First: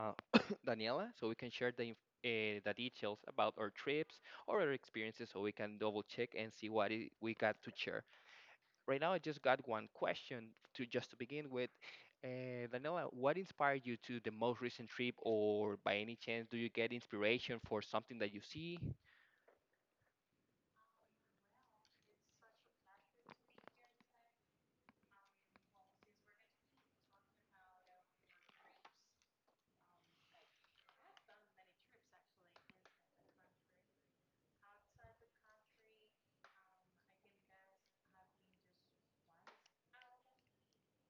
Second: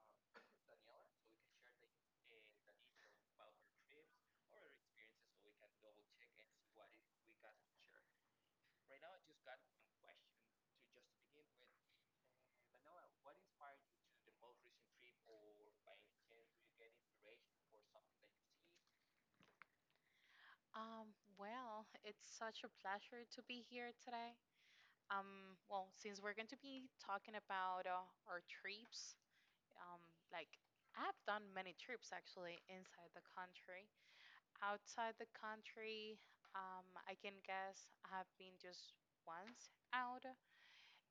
uh, Daniela, so we can share the the details about our trips or our experiences, so we can double check and see what I we got to share. Right now, I just got one question to just to begin with. Daniela, what inspired you to the most recent trip, or by any chance, do you get inspiration for something that you see? It's such a pleasure to be here today. Since we're going to be talking about our trips, um, like I've done many trips actually inside the country. Outside the country, I can guess I have been just once out.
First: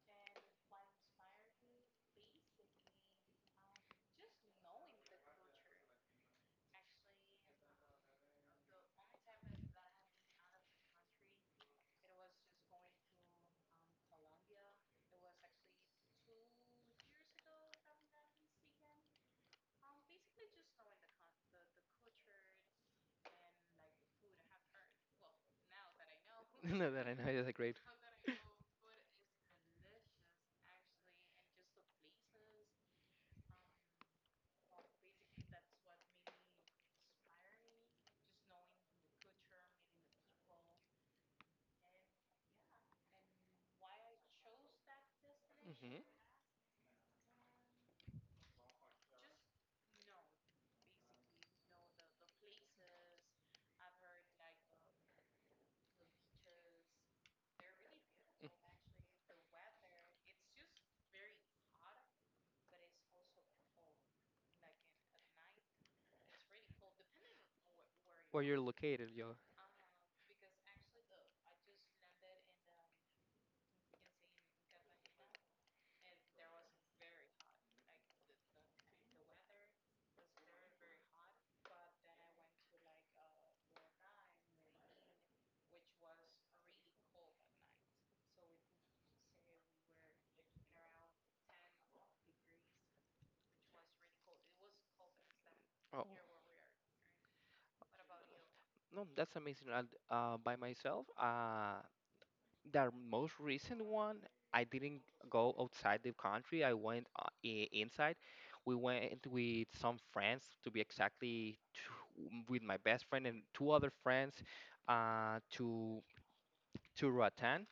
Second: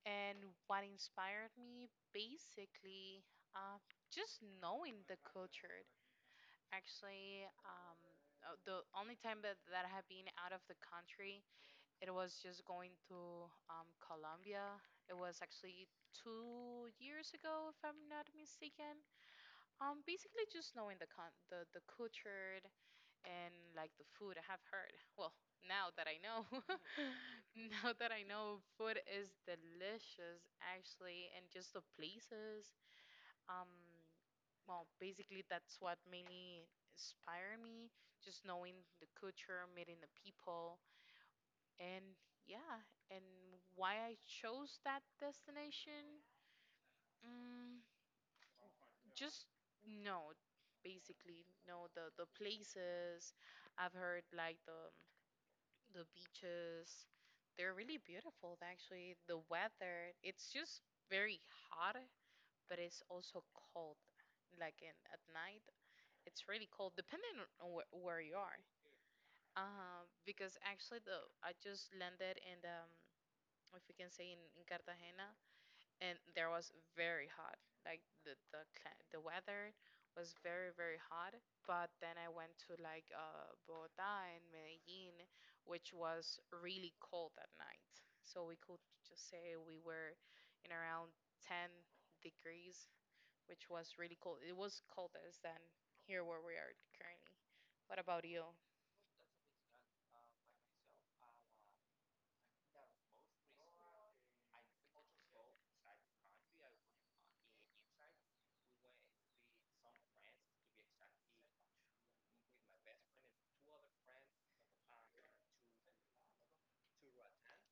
And what inspired me basically, uh, just knowing the culture. Actually, the only time that I have been out of the country, it was just going to Colombia. It was actually 2 years ago, if I'm not mistaken. Basically just knowing the culture and like the food, I have heard. Well, now that I know, No, that I know, is a great. now that I know, food is delicious actually, and just the places. Um, well, basically that's what mainly inspired me. Just knowing the culture, meeting the people and yeah, and why I chose that Mm-hmm. destination? Mm, just no, basically no. The places I've heard, like the beaches, they're really beautiful. Actually, the weather it's just very hot, but it's also cold. Like in at night, it's really cold, depending on where you Where you're are. located, yo. Because actually the I just landed in the, if we can say in Cartagena, and there was very hot. Like the weather was very hot. But then I went to like Bogota and Medellin, which was really cold at night. So we could just say we were in around 10 degrees, which was really cold. It was coldest than Oh, here where we are currently. What about you? no, that's amazing. And by myself, the most recent one, I didn't go outside the country. I went inside. We went with some friends, to be exactly, two, with my best friend and two other friends, uh, to to Roatan,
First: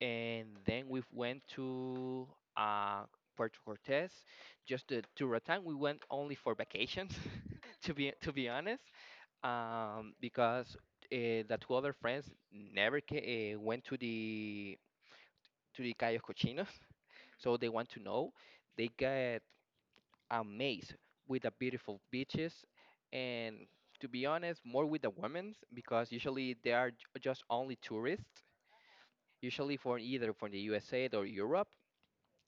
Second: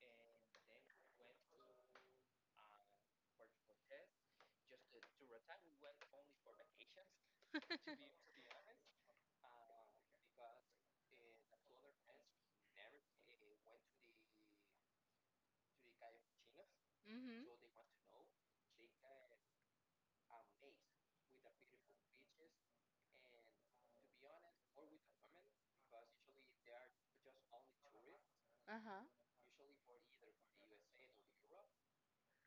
and then we went to uh, Puerto Cortes. To Roatan, we went only for vacations, to be honest, because the two other friends never went to the guy Cochinos, Mm-hmm. so they want to know. They get amazed with the beautiful beaches, and to be honest, more with the women's because usually they are just only tourists, Uh-huh. usually for either from the USA or Europe.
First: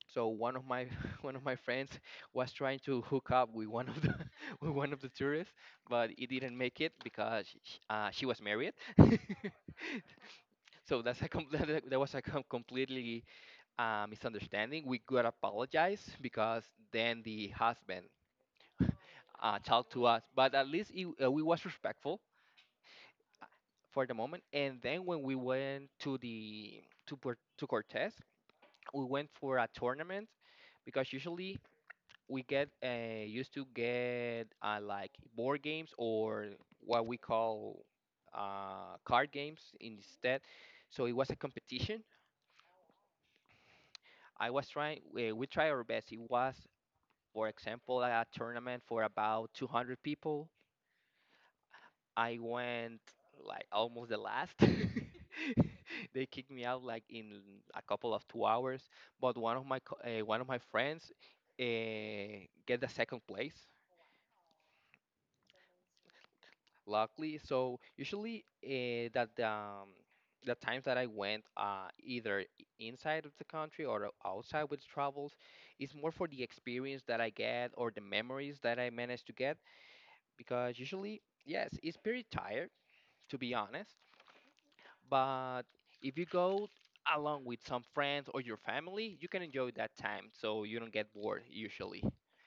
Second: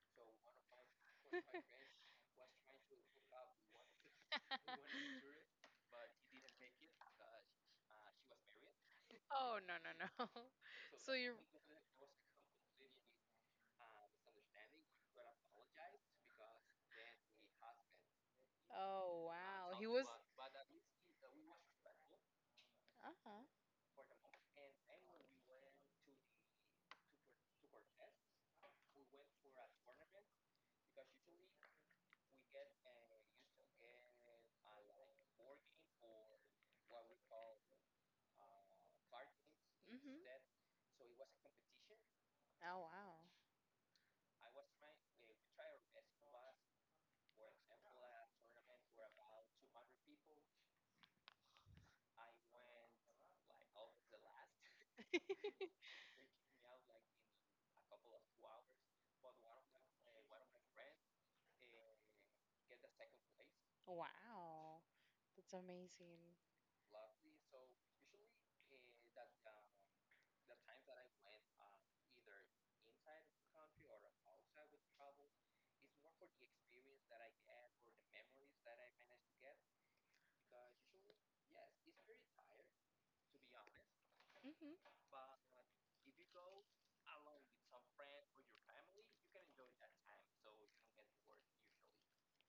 So one of my one of my friends was trying to hook up with one of the with one of the tourists, but it didn't make it because sh she was married. Oh, no, no, no. So So that's a you. com- that that was a completely misunderstanding, we could apologize because then the husband Oh, wow. He talked to was. Uh-huh. us. But at least we was respectful for the moment. And then when we went to the to Port- to Cortez, we went for a tournament because usually we get used to get like board games or what we call card games instead. Hmm. So it was a competition. Oh, wow. I was trying. We tried our best. It was, for example, a tournament for about 200 people. I went like almost the last. They kicked me out like in a couple of 2 hours. But one of one of my friends uh, get the second place, Wow. That's amazing. luckily. So usually that the times that I went inside of the country or outside with travels, it's more for the experience that I get or the memories that I managed to get because usually, yes, it's pretty tired, to be honest. Mhm. But if you go along with some friends or your family, you can enjoy that time, so you don't get bored usually.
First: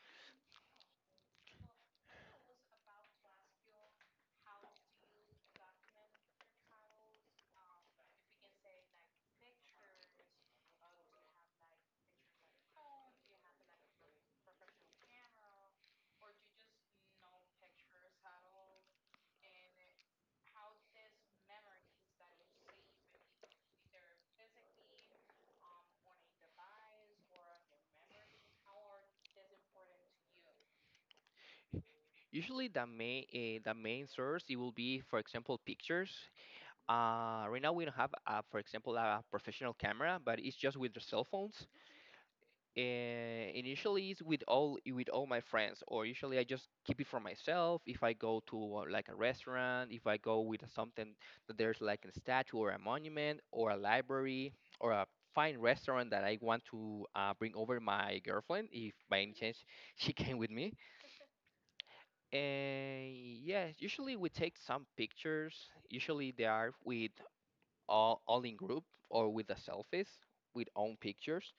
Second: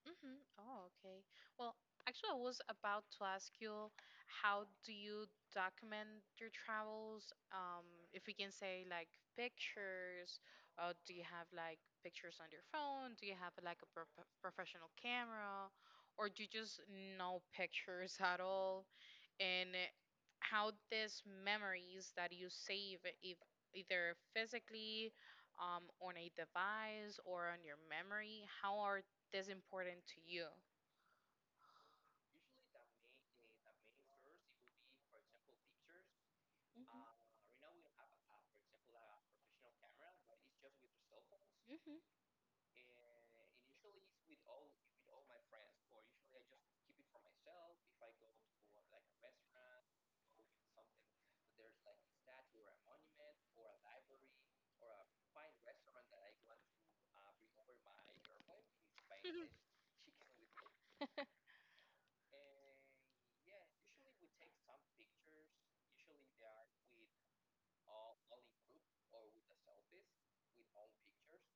Hmm. Oh, okay. Well, actually, I was about to ask you, how do you document your travels? If we can say, like pictures, or do you have like pictures on your phone? Do you have like a pro professional camera, or do you just no pictures at all? And how these memories that you save, if either physically, on a device or on your memory, how are, that's important to you. Usually, the main source it will be, for example, pictures. Mhm. Right now we don't have, for example, a professional camera, but it's just with the cell phones. Mhm. And initially it's with all my friends, or usually I just keep it for myself if I go to like a restaurant, if I go with something that there's like a statue or a monument or a library or a fine restaurant that I want to bring over my girlfriend if by any chance she came with me. And yeah, usually we take some pictures. Usually they are with all in group or with the selfies, with own pictures.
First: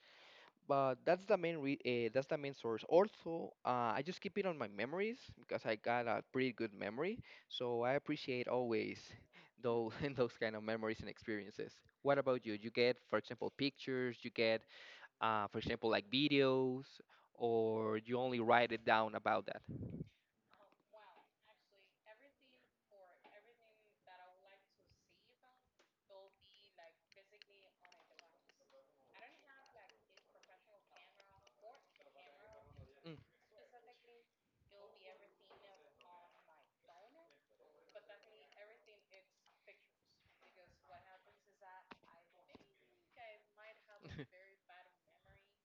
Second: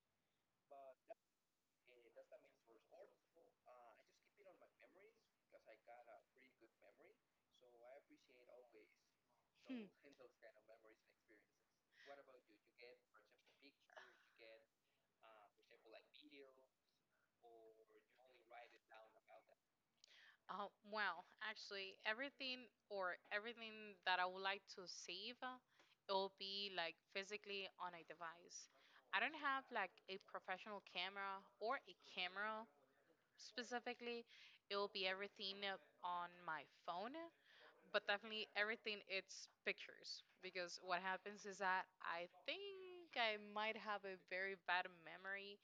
But that's that's the main source. Also, I just keep it on my memories because I got a pretty good memory, so I appreciate always those those kind of memories and experiences. What about you? You get, for example, pictures. You get, for example, like videos, or you only write it down about that. Actually, everything that I would like to save, it will be like physically on a device. I don't have like a professional camera or a camera specifically. It will be everything on my phone, but definitely everything it's pictures because what happens is that I think I might have a very bad memory,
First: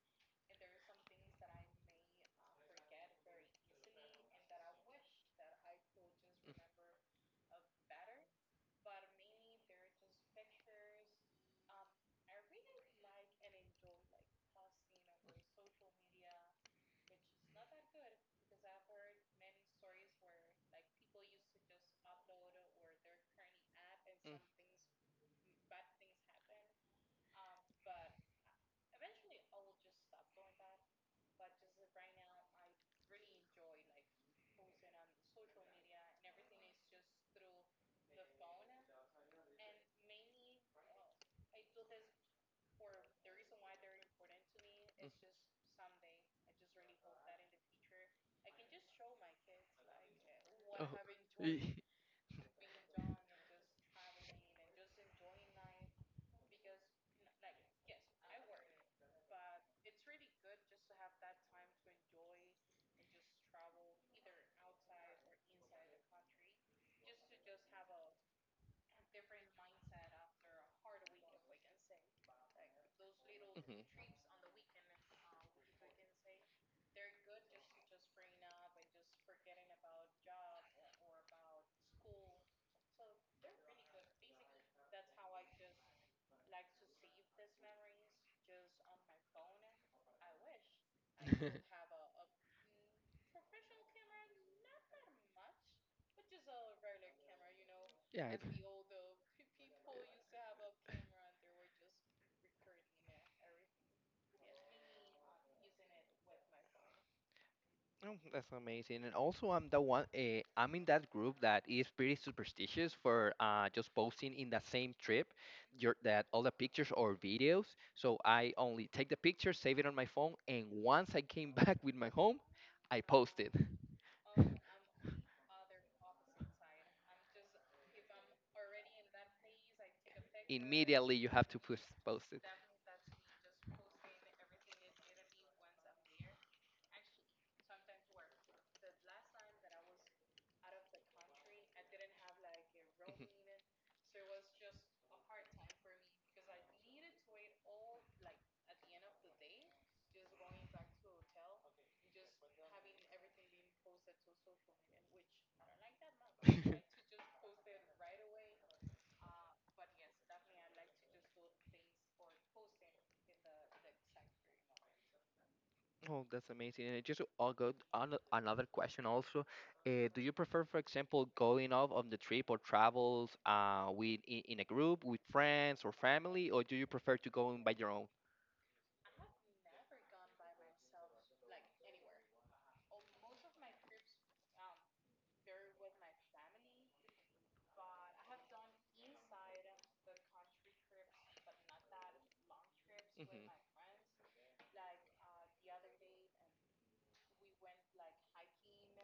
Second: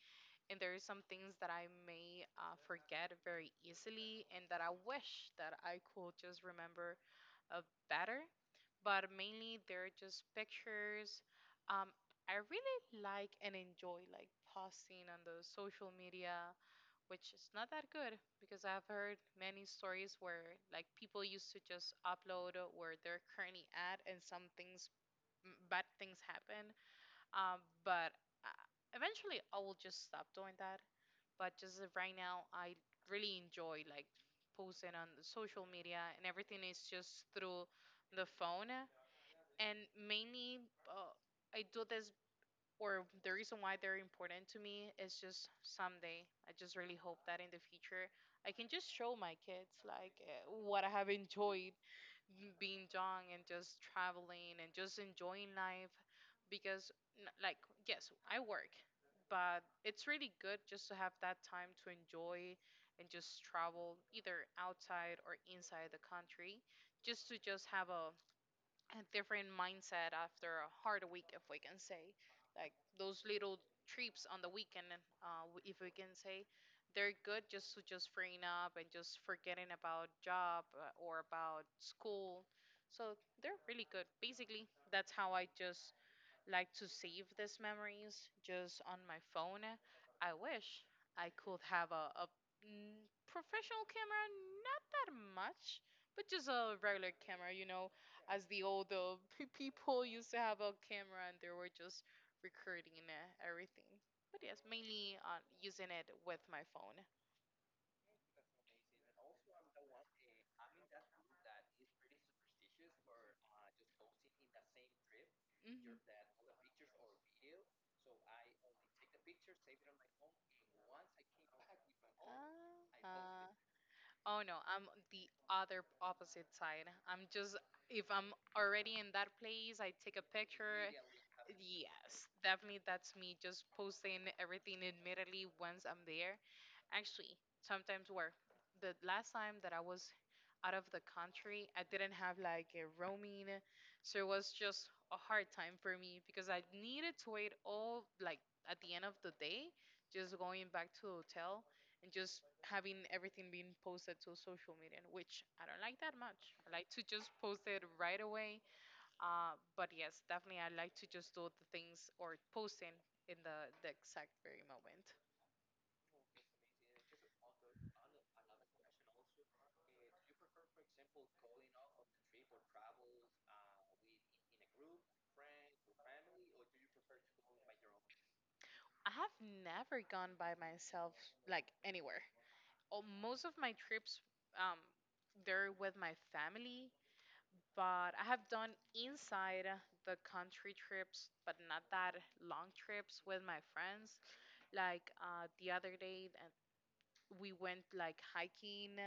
and there are some things that I may forget very easily, and that I wish that I could just remember uh, better. But mainly they're just pictures. um, I really like and enjoy like posting on the social media, which is not that good because Mm. I've heard many stories where like people used to just upload where they're currently at, and some things m- bad things happen. But uh, eventually I will just stop doing that. But just of right now, I really enjoy like posting on the social media, and everything is just through the phone. And mainly I do this, or the reason why they're important to me is just someday I just really hope that in the future I can just show my kids like eh, what I have y- the enjoyed m- being young and just traveling and just enjoying life, because n- like yes, I work, but it's really good just to have that time to enjoy and just travel either outside or inside the country, just to just have a different mindset after a hard week, if we can say. Like those little trips on the weekend, w- if we can say, they're good just to just freeing up and just forgetting about job or about school. So they're really good. Basically, that's how I just like to save these memories just on my phone. I wish I could have a professional camera, not that much, but just a regular camera, you know, as the old pe- people used to have a camera and they were just recording everything. But yes, mainly on using it with my phone. Oh, that's amazing. And also, I'm the one. I'm in that group that is pretty superstitious for just posting in the same trip, your Mhm. that all the pictures or videos. So I only take the picture, save it on my phone, and once I came back with my home, I post it. Oh no, I'm the other opposite side. I'm just if I'm already in that place, I take a picture. Immediately, you have to Yes, post it. definitely that's me, just posting everything immediately once I'm there. Actually, sometimes work. The last time that I was out of the country, I didn't have like a roaming, so it was just a hard time for me because I needed to wait all like at the end of the day, just going back to the hotel and just having everything being Mhm. posted to social media, which I don't like that much. I like to just post it right away. But yes, definitely I like to just do the things or posting in the exact very moment. Oh, that's amazing. And just I'll go on another question also. Do you prefer, for example, going off on the trip or travels in a group with friends or family, or do you prefer to go in by your own? I have never gone by myself, like anywhere. Oh, most of my trips, um, they're with my family, but I have done inside the country trips, but not that long trips Hmm. with my friends. Like the other day, we went like hiking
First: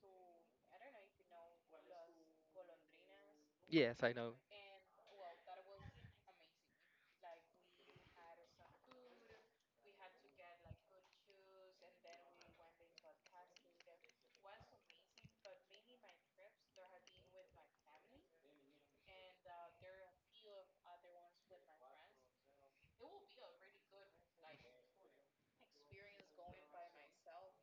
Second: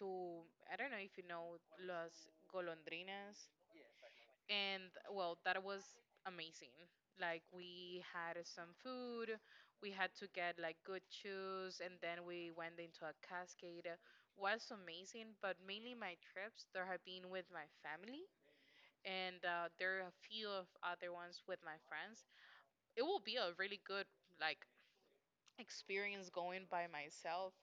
to, I don't know if you know Las Golondrinas, Yes, I know. and well that was amazing. Like we had some food, we had to get like good shoes, and then we went into a cascade. Was amazing, but mainly my trips there have been with my family, and there are a few of other ones with my friends. It will be a really good like experience going by myself.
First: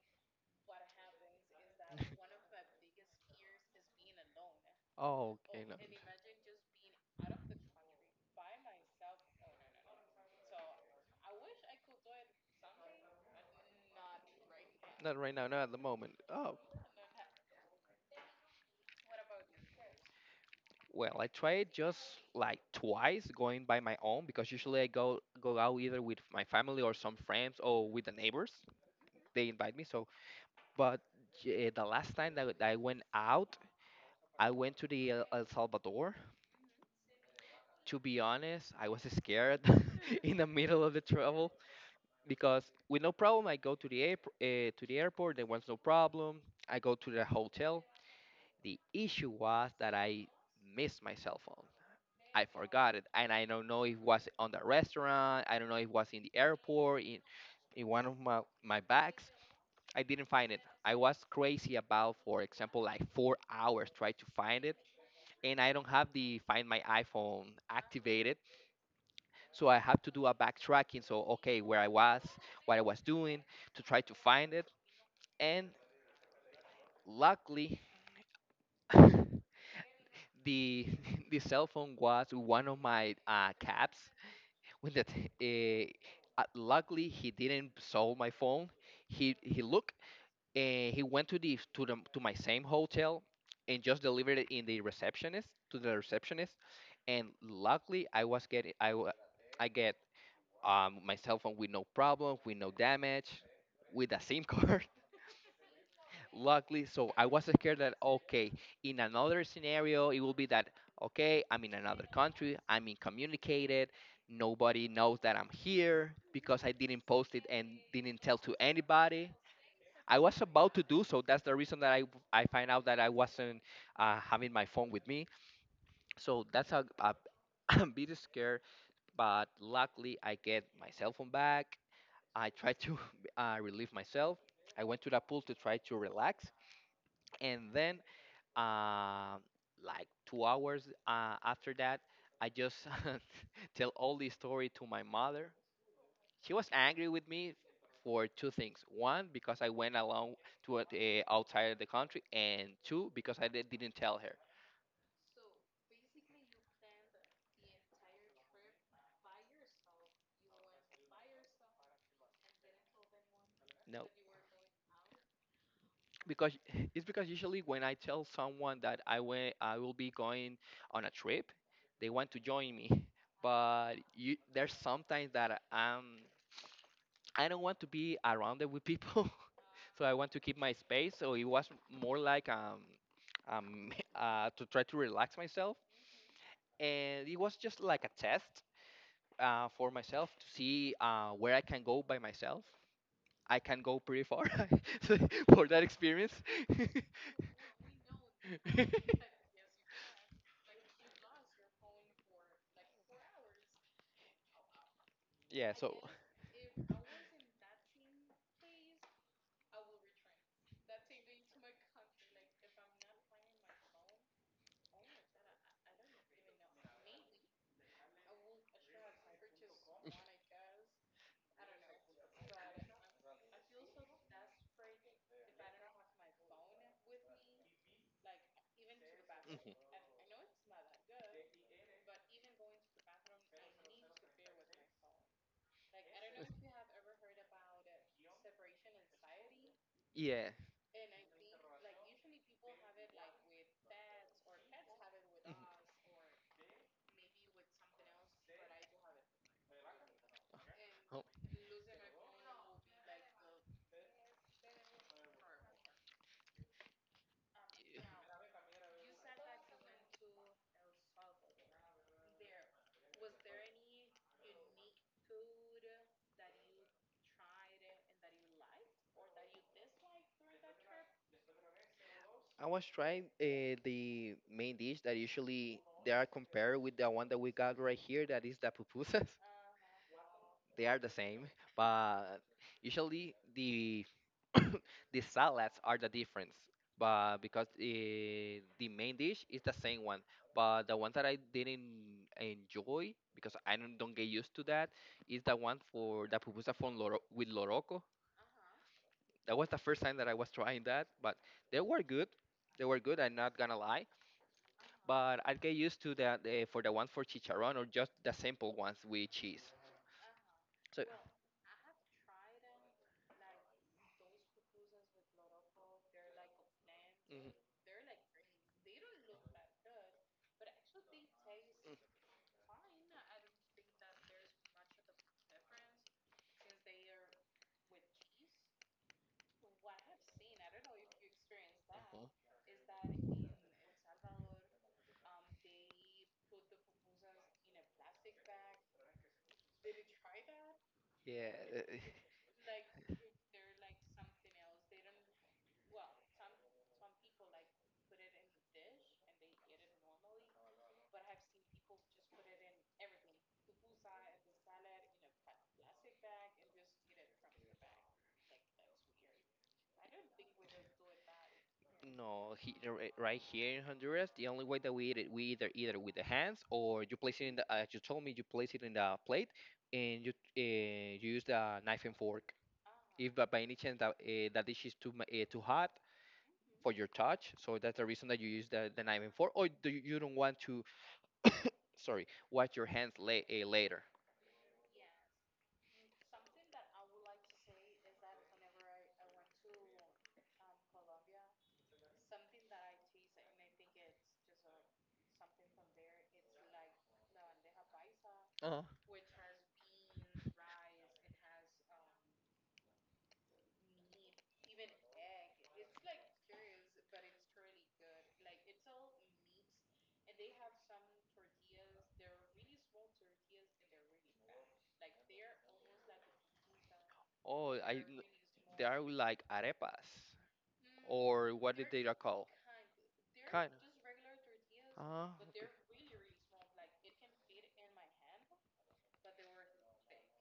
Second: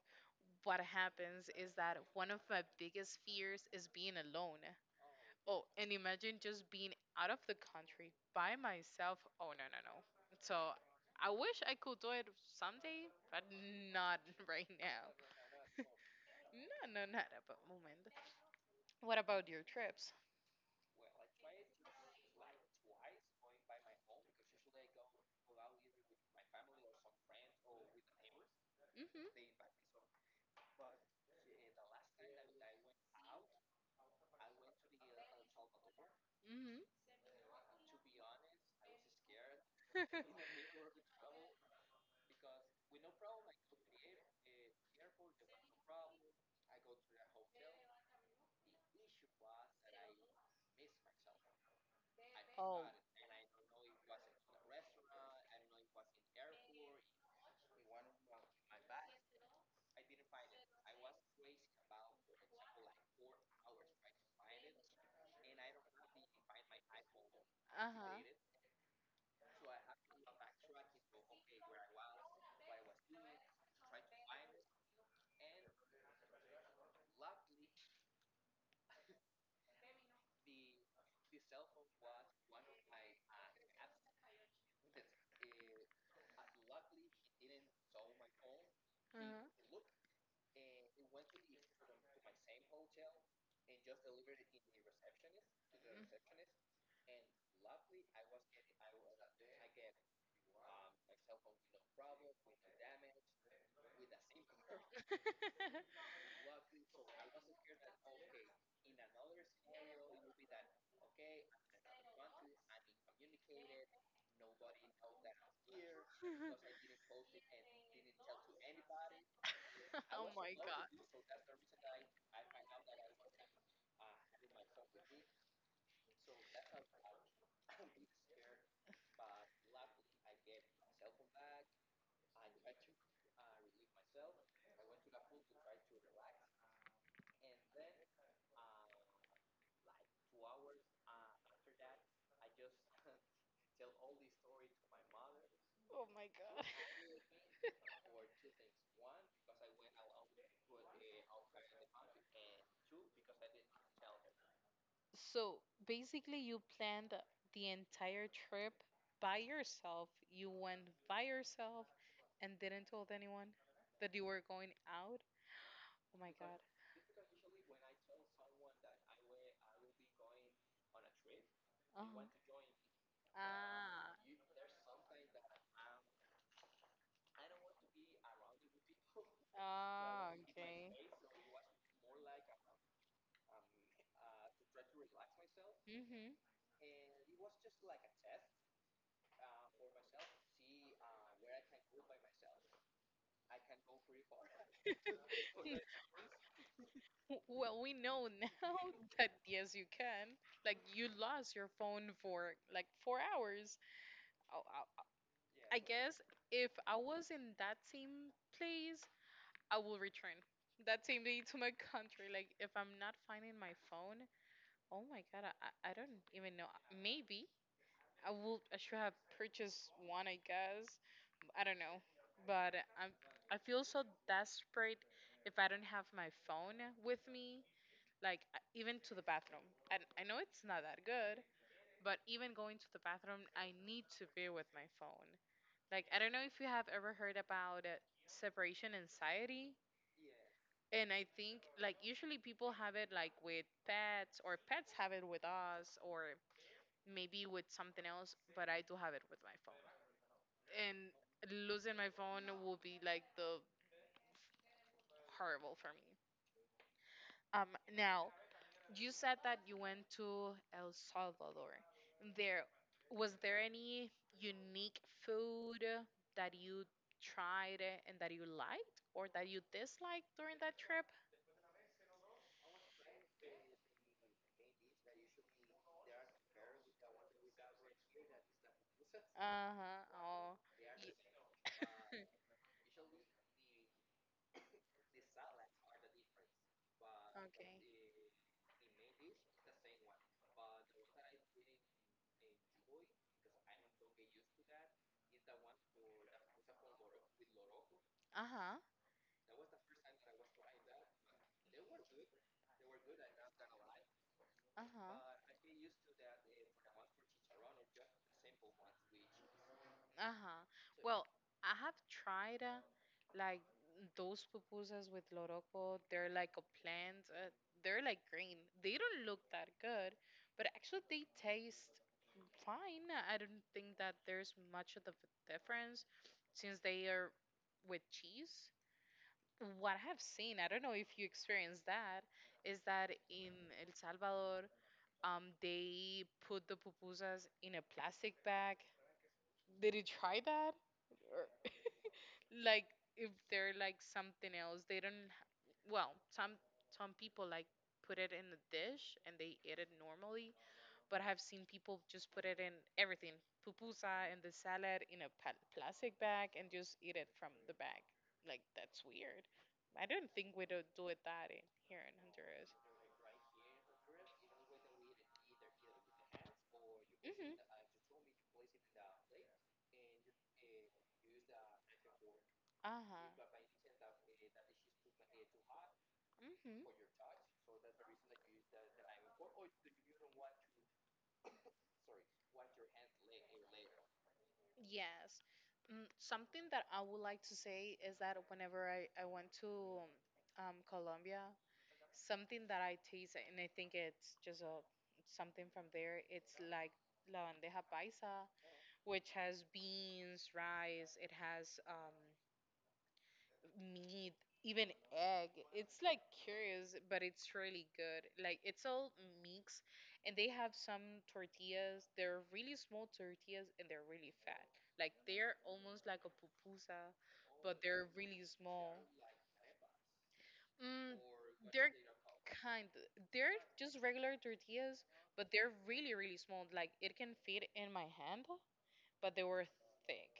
What happens is that one of my biggest fears is being alone. Oh, Oh, okay, no, and imagine just being out of the country by myself. Oh, no, no, no. So I wish I could do it someday, but not right now. not right now, not at the moment. Oh, No, no, not at the moment. What about your trips? well, I tried just like twice going by my own because usually I go out either with my family or some friends or with the neighbors. Hmm. They invite me. So, but the last time that I went out, I went to the El El Salvador. Hmm. To be honest, I was scared in the middle of the travel because with no problem I go to to the airport. There was no problem. I go to the hotel. The issue was that I missed my cell phone. I Oh. forgot it, and I don't know if it was on the restaurant. I don't know if it was in the airport, in one of my bags. I didn't find it. I was crazy about, for example, like 4 hours trying to find it, and I don't have the Find My iPhone Uh huh. activated, so I have to do a backtracking. So okay, where I was, what I was doing, to try to find it, and luckily. The, the cell phone was one of my caps when that luckily he didn't sell my phone. He Uh he looked, and he went to my same hotel and just delivered it in the receptionist to the receptionist. And luckily I was getting I wa- I get my cell phone with no problem, with no damage, with a sim huh. card, luckily. So I was scared that okay, in another scenario it will be that okay, I'm in another country, I'm incommunicated, nobody knows that I'm here because I didn't post it, and didn't tell to anybody. I oh was my about to god. do so, that's the reason that I find out that I wasn't having my phone with me. So that's a I'm bit scared, but luckily I get my cell phone back. I try to relieve myself. I went to the pool to try to relax, and then uh, like 2 hours after that, I just tell all the story to my mother. Oh my She god. was angry with me for two things: one, because I went along to outside of the country, and two, because didn't tell her. So basically, you planned the entire trip by yourself. You went by yourself and didn't tell anyone No, that you were going out. Oh my because god. it's because usually when I tell someone that I went, I will be going on a trip, they Uh-huh. want to join me. But Ah. you, there's sometimes that I don't want to be around it with people, so I want Ah, to keep my okay. space. So it was more like to try to relax myself, and it was just like a test for myself to see where I can go by myself. I can go pretty far so- for that experience. Well, we know now that yes, you can. Like, you lost your phone for like 4 hours. I, I, Yeah. I So. guess if I was in that same place, I will return that same day to my country. Like, if I'm not finding my phone, oh my God, I don't even know. Maybe I will, I should have purchased one, I guess. I don't know. But I'm, I feel so desperate if I don't have my phone with me, like even to the bathroom. Mhm. And I know it's not that good, but even going to the bathroom, I need to be with my phone. Like I don't know if you have ever heard about separation anxiety. Yeah. And I think like usually people have it like with pets, or pets have it with us, or maybe with something else, but I do have it with my phone. And Oh, losing my phone will be like the horrible for me. Now, you said that you went to El Salvador. There, was there any unique food that you tried and that you liked or that you disliked during that trip? I was trying the main dish that usually they are compared with the one that we got right here. That is the pupusas. Uh-huh. Oh. They are the same, y- but usually the salads are the difference. But because okay. The main dish is the same one, but the one that I didn't enjoy because I don't get used to that is the one for the pupusa from with loroco. Uh-huh. That was the first time that I was trying that, but they were good. They were good. I'm not gonna lie, Uh-huh. but I'll get used to that for the one for chicharron or just the simple ones with cheese. Uh-huh. So, Well, I have tried like those pupusas with loroco. They're like a plant. mhm. Mm. They're like green. They don't look that good, but actually they taste fine. I don't think that there's much of a difference since they are with cheese. What I have seen, I don't know if you experienced that, Uh-huh. is that in El Salvador, they put the pupusas in a plastic bag. Did you try that? Or Yeah, uh, like if they're like something else, they don't. Well, some people like put it in a dish and they eat it normally, but I have seen people just put it in everything, pupusa and the salad in a pl- plastic bag and just eat it from the bag. Like that's weird. I don't think we don't do it that in here in no, Honduras. Right here in Honduras, the only way that we eat it, we either with the hands or you place it in Mhm. the. As you told me, you place it in the plate and you uh, you use the knife and fork. Uh huh. If by any chance that that dish is too too hot, for your touch. So that's the reason that you use the Mhm. knife and fork, or do you, you don't want to, sorry, wash your hands later? Yes. Mm, something that I would like to say is that whenever I went to Colombia, something that I taste, and I think it's just a, something from there, it's like la bandeja paisa, Uh-huh. which has beans, rice, it has meat, even egg. It's like curious, but it's really good. Like it's all mixed, and they have some tortillas. They're really small tortillas, and they're really fat. Like they're almost like a pupusa, Oh, but I. they're really They are small. like arepas, Mm, or what did they're they are called? kind. They're just regular tortillas, Ah, but they're really small. Like it can fit in my hand, but they were thick.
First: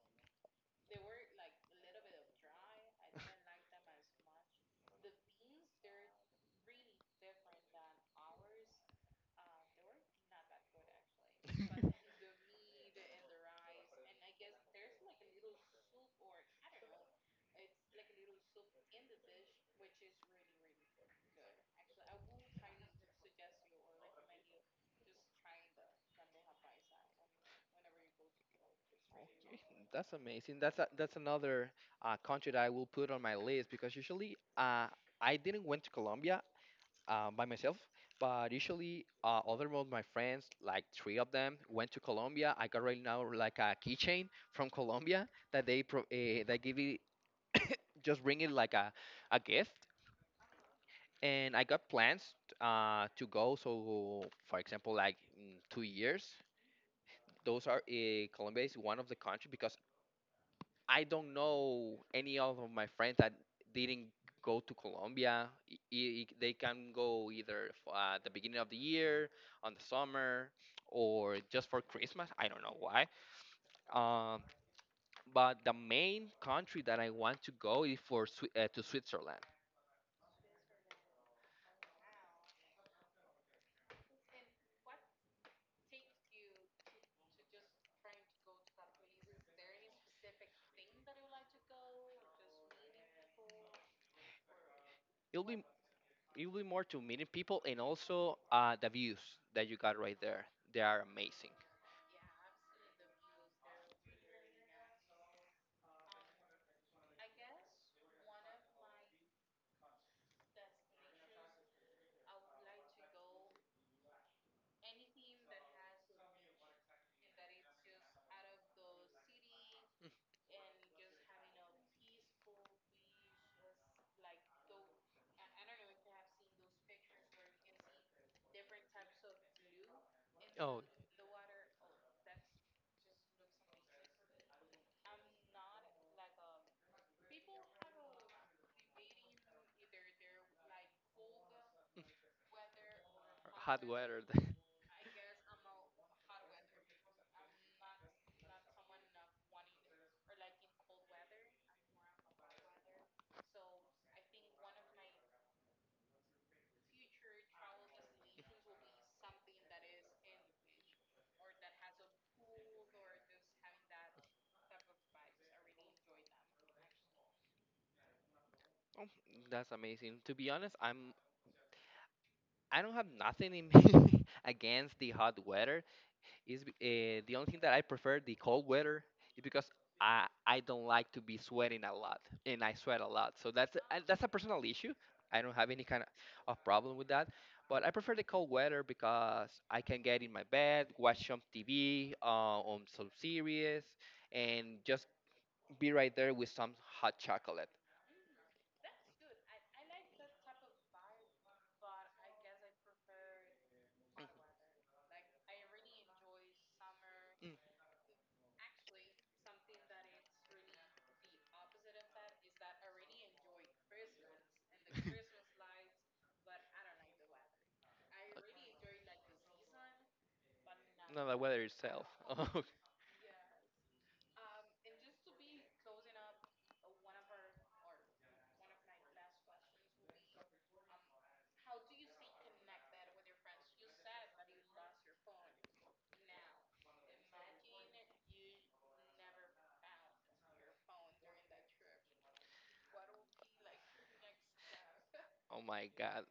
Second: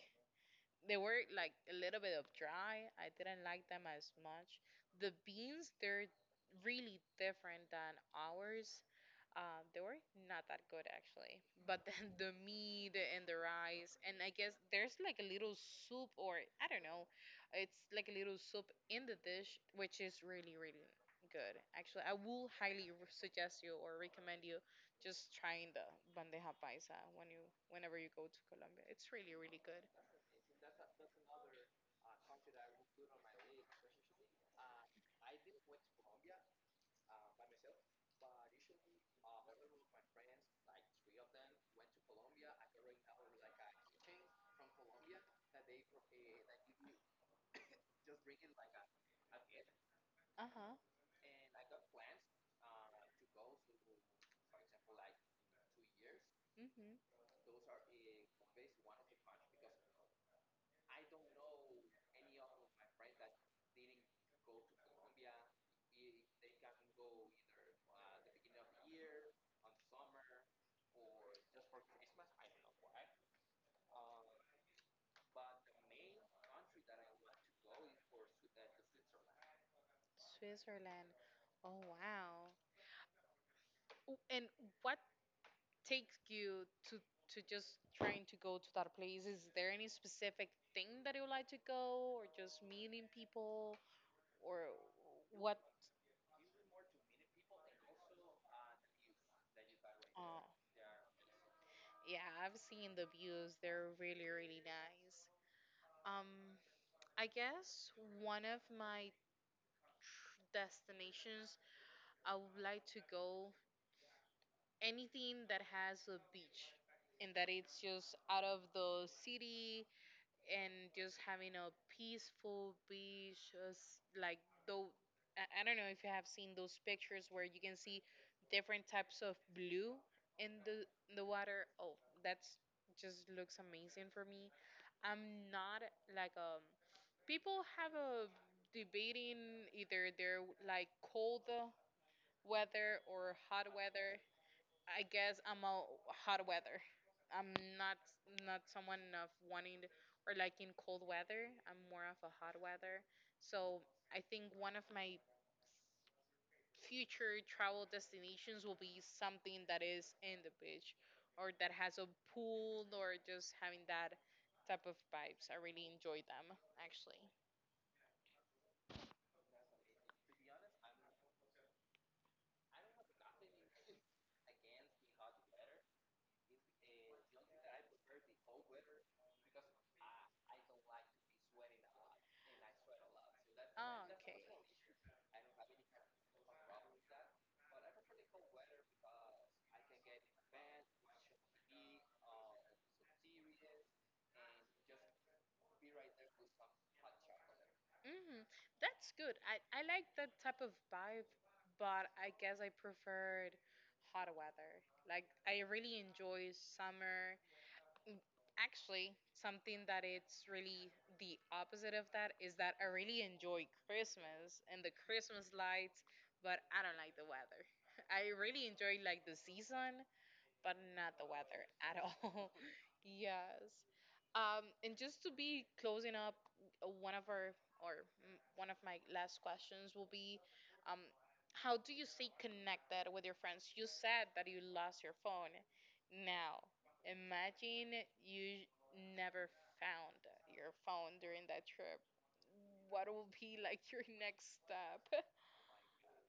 They were like a little bit of dry. I didn't like them as much. The beans, they're really different than ours. They were not that good actually. But then the meat and the rice, and I guess there's like a little soup, or I don't know, it's like a little soup in the dish, which is really, really good. Actually, I will highly suggest you or recommend you just trying the bandeja paisa whenever you go to Colombia. It's really, Okay, really good. that's amazing. That's a, that's another country that I will put on my list because usually, I didn't went to Colombia by myself, but usually, other of my friends, like three of them, went to Colombia. I got right now like a keychain from Colombia that that give it just bring it like a gift. Uh-huh. And I got plans to go. So, for example, like in 2 years, Hmm. those are Colombia is one of the country because I don't know any of my friends that didn't go to Colombia. They can go either the beginning of the year, on the summer, or just for Christmas. I don't know why. Um, but the main country that I want to go is to Switzerland. Switzerland. Oh wow. Oh, and what takes you to just trying to go to that place? Is there any specific thing that you like to go or just meeting people or It'll what? be it'll be more to meeting people and also the views that you got right Oh, there. They are amazing. yeah, I've seen the views. They're really, really nice. Um, I guess one of my destinations I would like to go anything that has a beach and that it's just out of the city and just having a peaceful beach just like though I don't know if you have seen those pictures where you can see different types of blue Mm. Oh, in the water. Oh, that's just looks amazing for me. I'm not like people have a debating either they're like cold mm. weather or hot Hot weather. weather. I guess I'm a hot weather. I'm not someone of wanting or liking cold weather. I'm more of a hot weather. So I think one of my future travel destinations will be something that is in the beach or that has a pool or just having that type of vibes. I really enjoy them actually. Oh, that's amazing. To be honest, I don't have nothing in me against the hot weather. Is the only thing that I prefer the cold weather is because I don't like to be sweating a lot and I sweat a lot. So Oh, that's a okay. personal issue. I don't have any kind of problem with that. But I prefer the cold weather because I can get in my bed, watch some TV, on some series, and just be right there with some hot chocolate. Hmm. That's good. I like that type of vibe, but I guess I preferred hot weather. Like I really enjoy summer. Mm, mm. Mm. Actually, something that it's really the opposite of that is that I really enjoy Christmas and the Christmas lights, but I don't like the weather. I really enjoy like the season, but not No, the the weather weather at itself. all. Oh, Yes. And just to be closing up, one of our or one of my last questions will be, um, how do you stay connected with your friends? You said that you lost your phone. Now, imagine you never found your phone during that trip. What will be like your next step? oh my God.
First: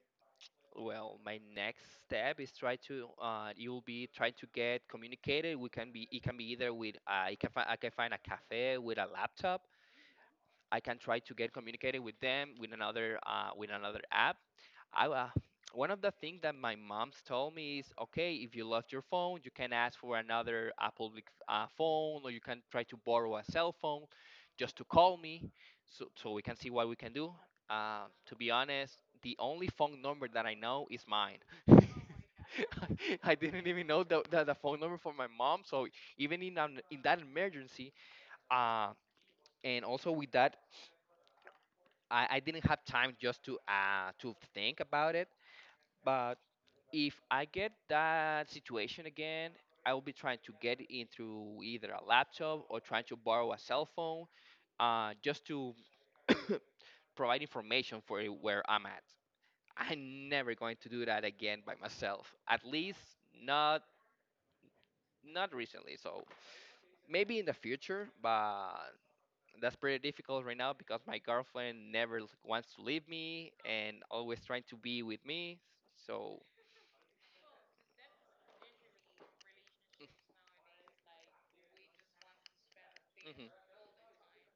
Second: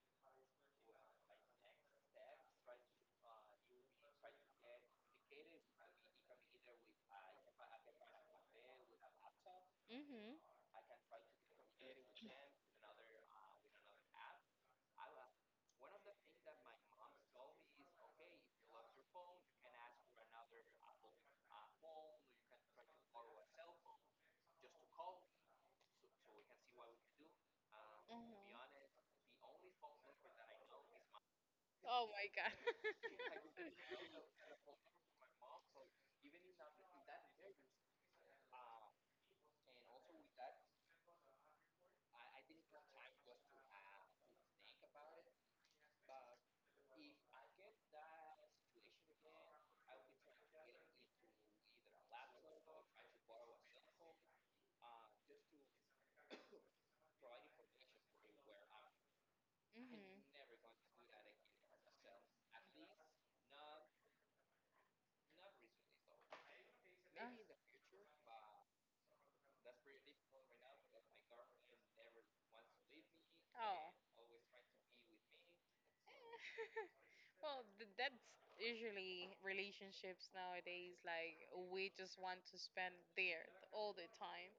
Well, my next step is try to. You will be trying to get communicated. We can be. It can be either with. I can find. I can find a cafe with a laptop. Hmm. I can try to get communicated with them with another. With another app. I One of the things that my mom's told me is okay, if you lost your phone you can ask for another Apple like, phone, or you can try to borrow a cell phone just to call me so we can see what we can do. To be Hmm. honest, the only phone number that I know is mine. Oh my god. I didn't even know the phone number for my mom. So even in that emergency, uh, and also with that, I didn't have time just to think about it. But if I get that situation again, I will be trying to get into either a laptop or trying to borrow a cell phone just to provide information for where I'm at. Mhm. I'm never going to do that again by myself. At least not not recently. So maybe in the future, but that's pretty difficult right now because my girlfriend never l- wants to leave me Oh. and always trying to be with me. So Well, that's usually relationships nowadays. Like, we just want to spend there mm-hmm. all the time.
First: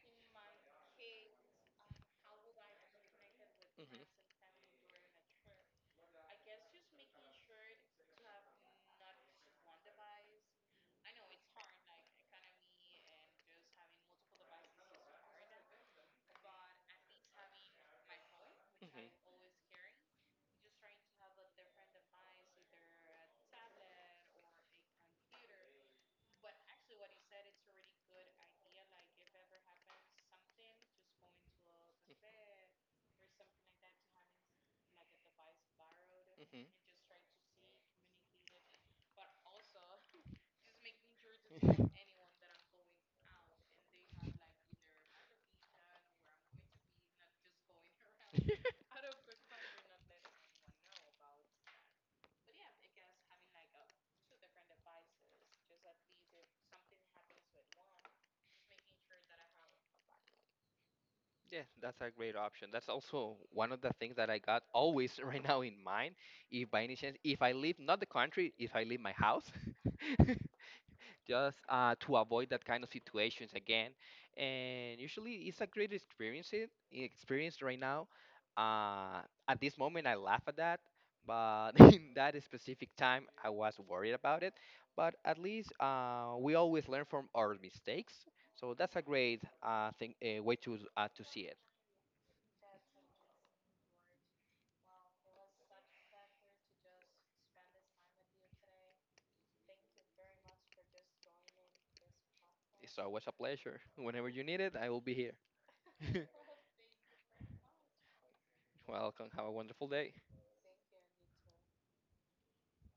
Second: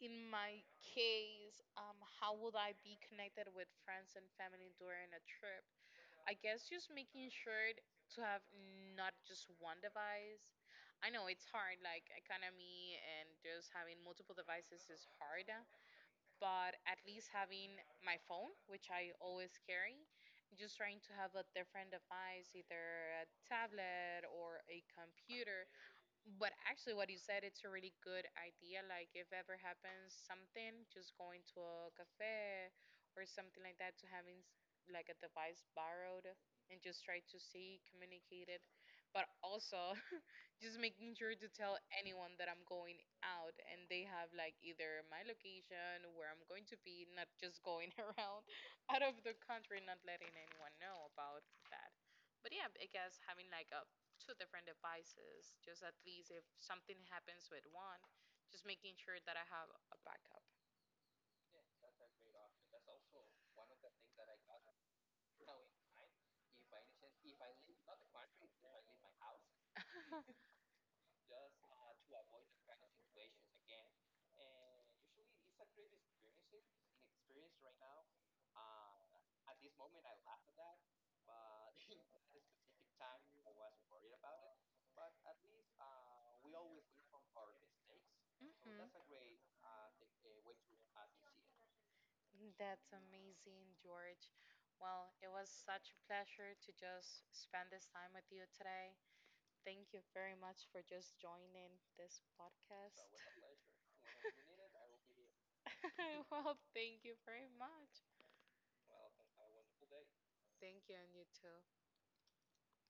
In my case, how would I be connected with Hmm hmm friends and hmm. family during a trip? I guess just making sure to have not just one device. I know it's hard, like economy and just having multiple devices is hard, but at least having my phone, which I always carry, just trying to have a different device, either a tablet or a computer, but actually, what you said, it's a really good idea. Like, if ever happens something, just going to a cafe or something like that to having like a device borrowed and just try to see, communicate it. But also, just making sure to tell anyone that I'm going out and they have like either my location, where I'm going to be, not just going around out of the country, not letting anyone know about that. But yeah, I guess having like a two different devices, just at least if something happens with one, just making sure that I have a backup. Yeah, that's a great option. That's also one of the things that I got always right now in mind. If by any chance, if I leave not the country, if I leave my house, just to avoid that kind of situations again. And usually, it's a great experience. It experience right now. Uh, at this moment, I laugh at that, but in that specific time, I was worried about it. But at least we always learn from our mistakes, so Mhm. that's a great thing, way to see it. That's amazing, George. Well, it was such a pleasure to just spend this time with you today. Thank you very much for just joining this It's podcast. always a pleasure. Whenever you need it, I will be here. Well, thank you very much. Welcome. Have a wonderful day. Thank you, and you too.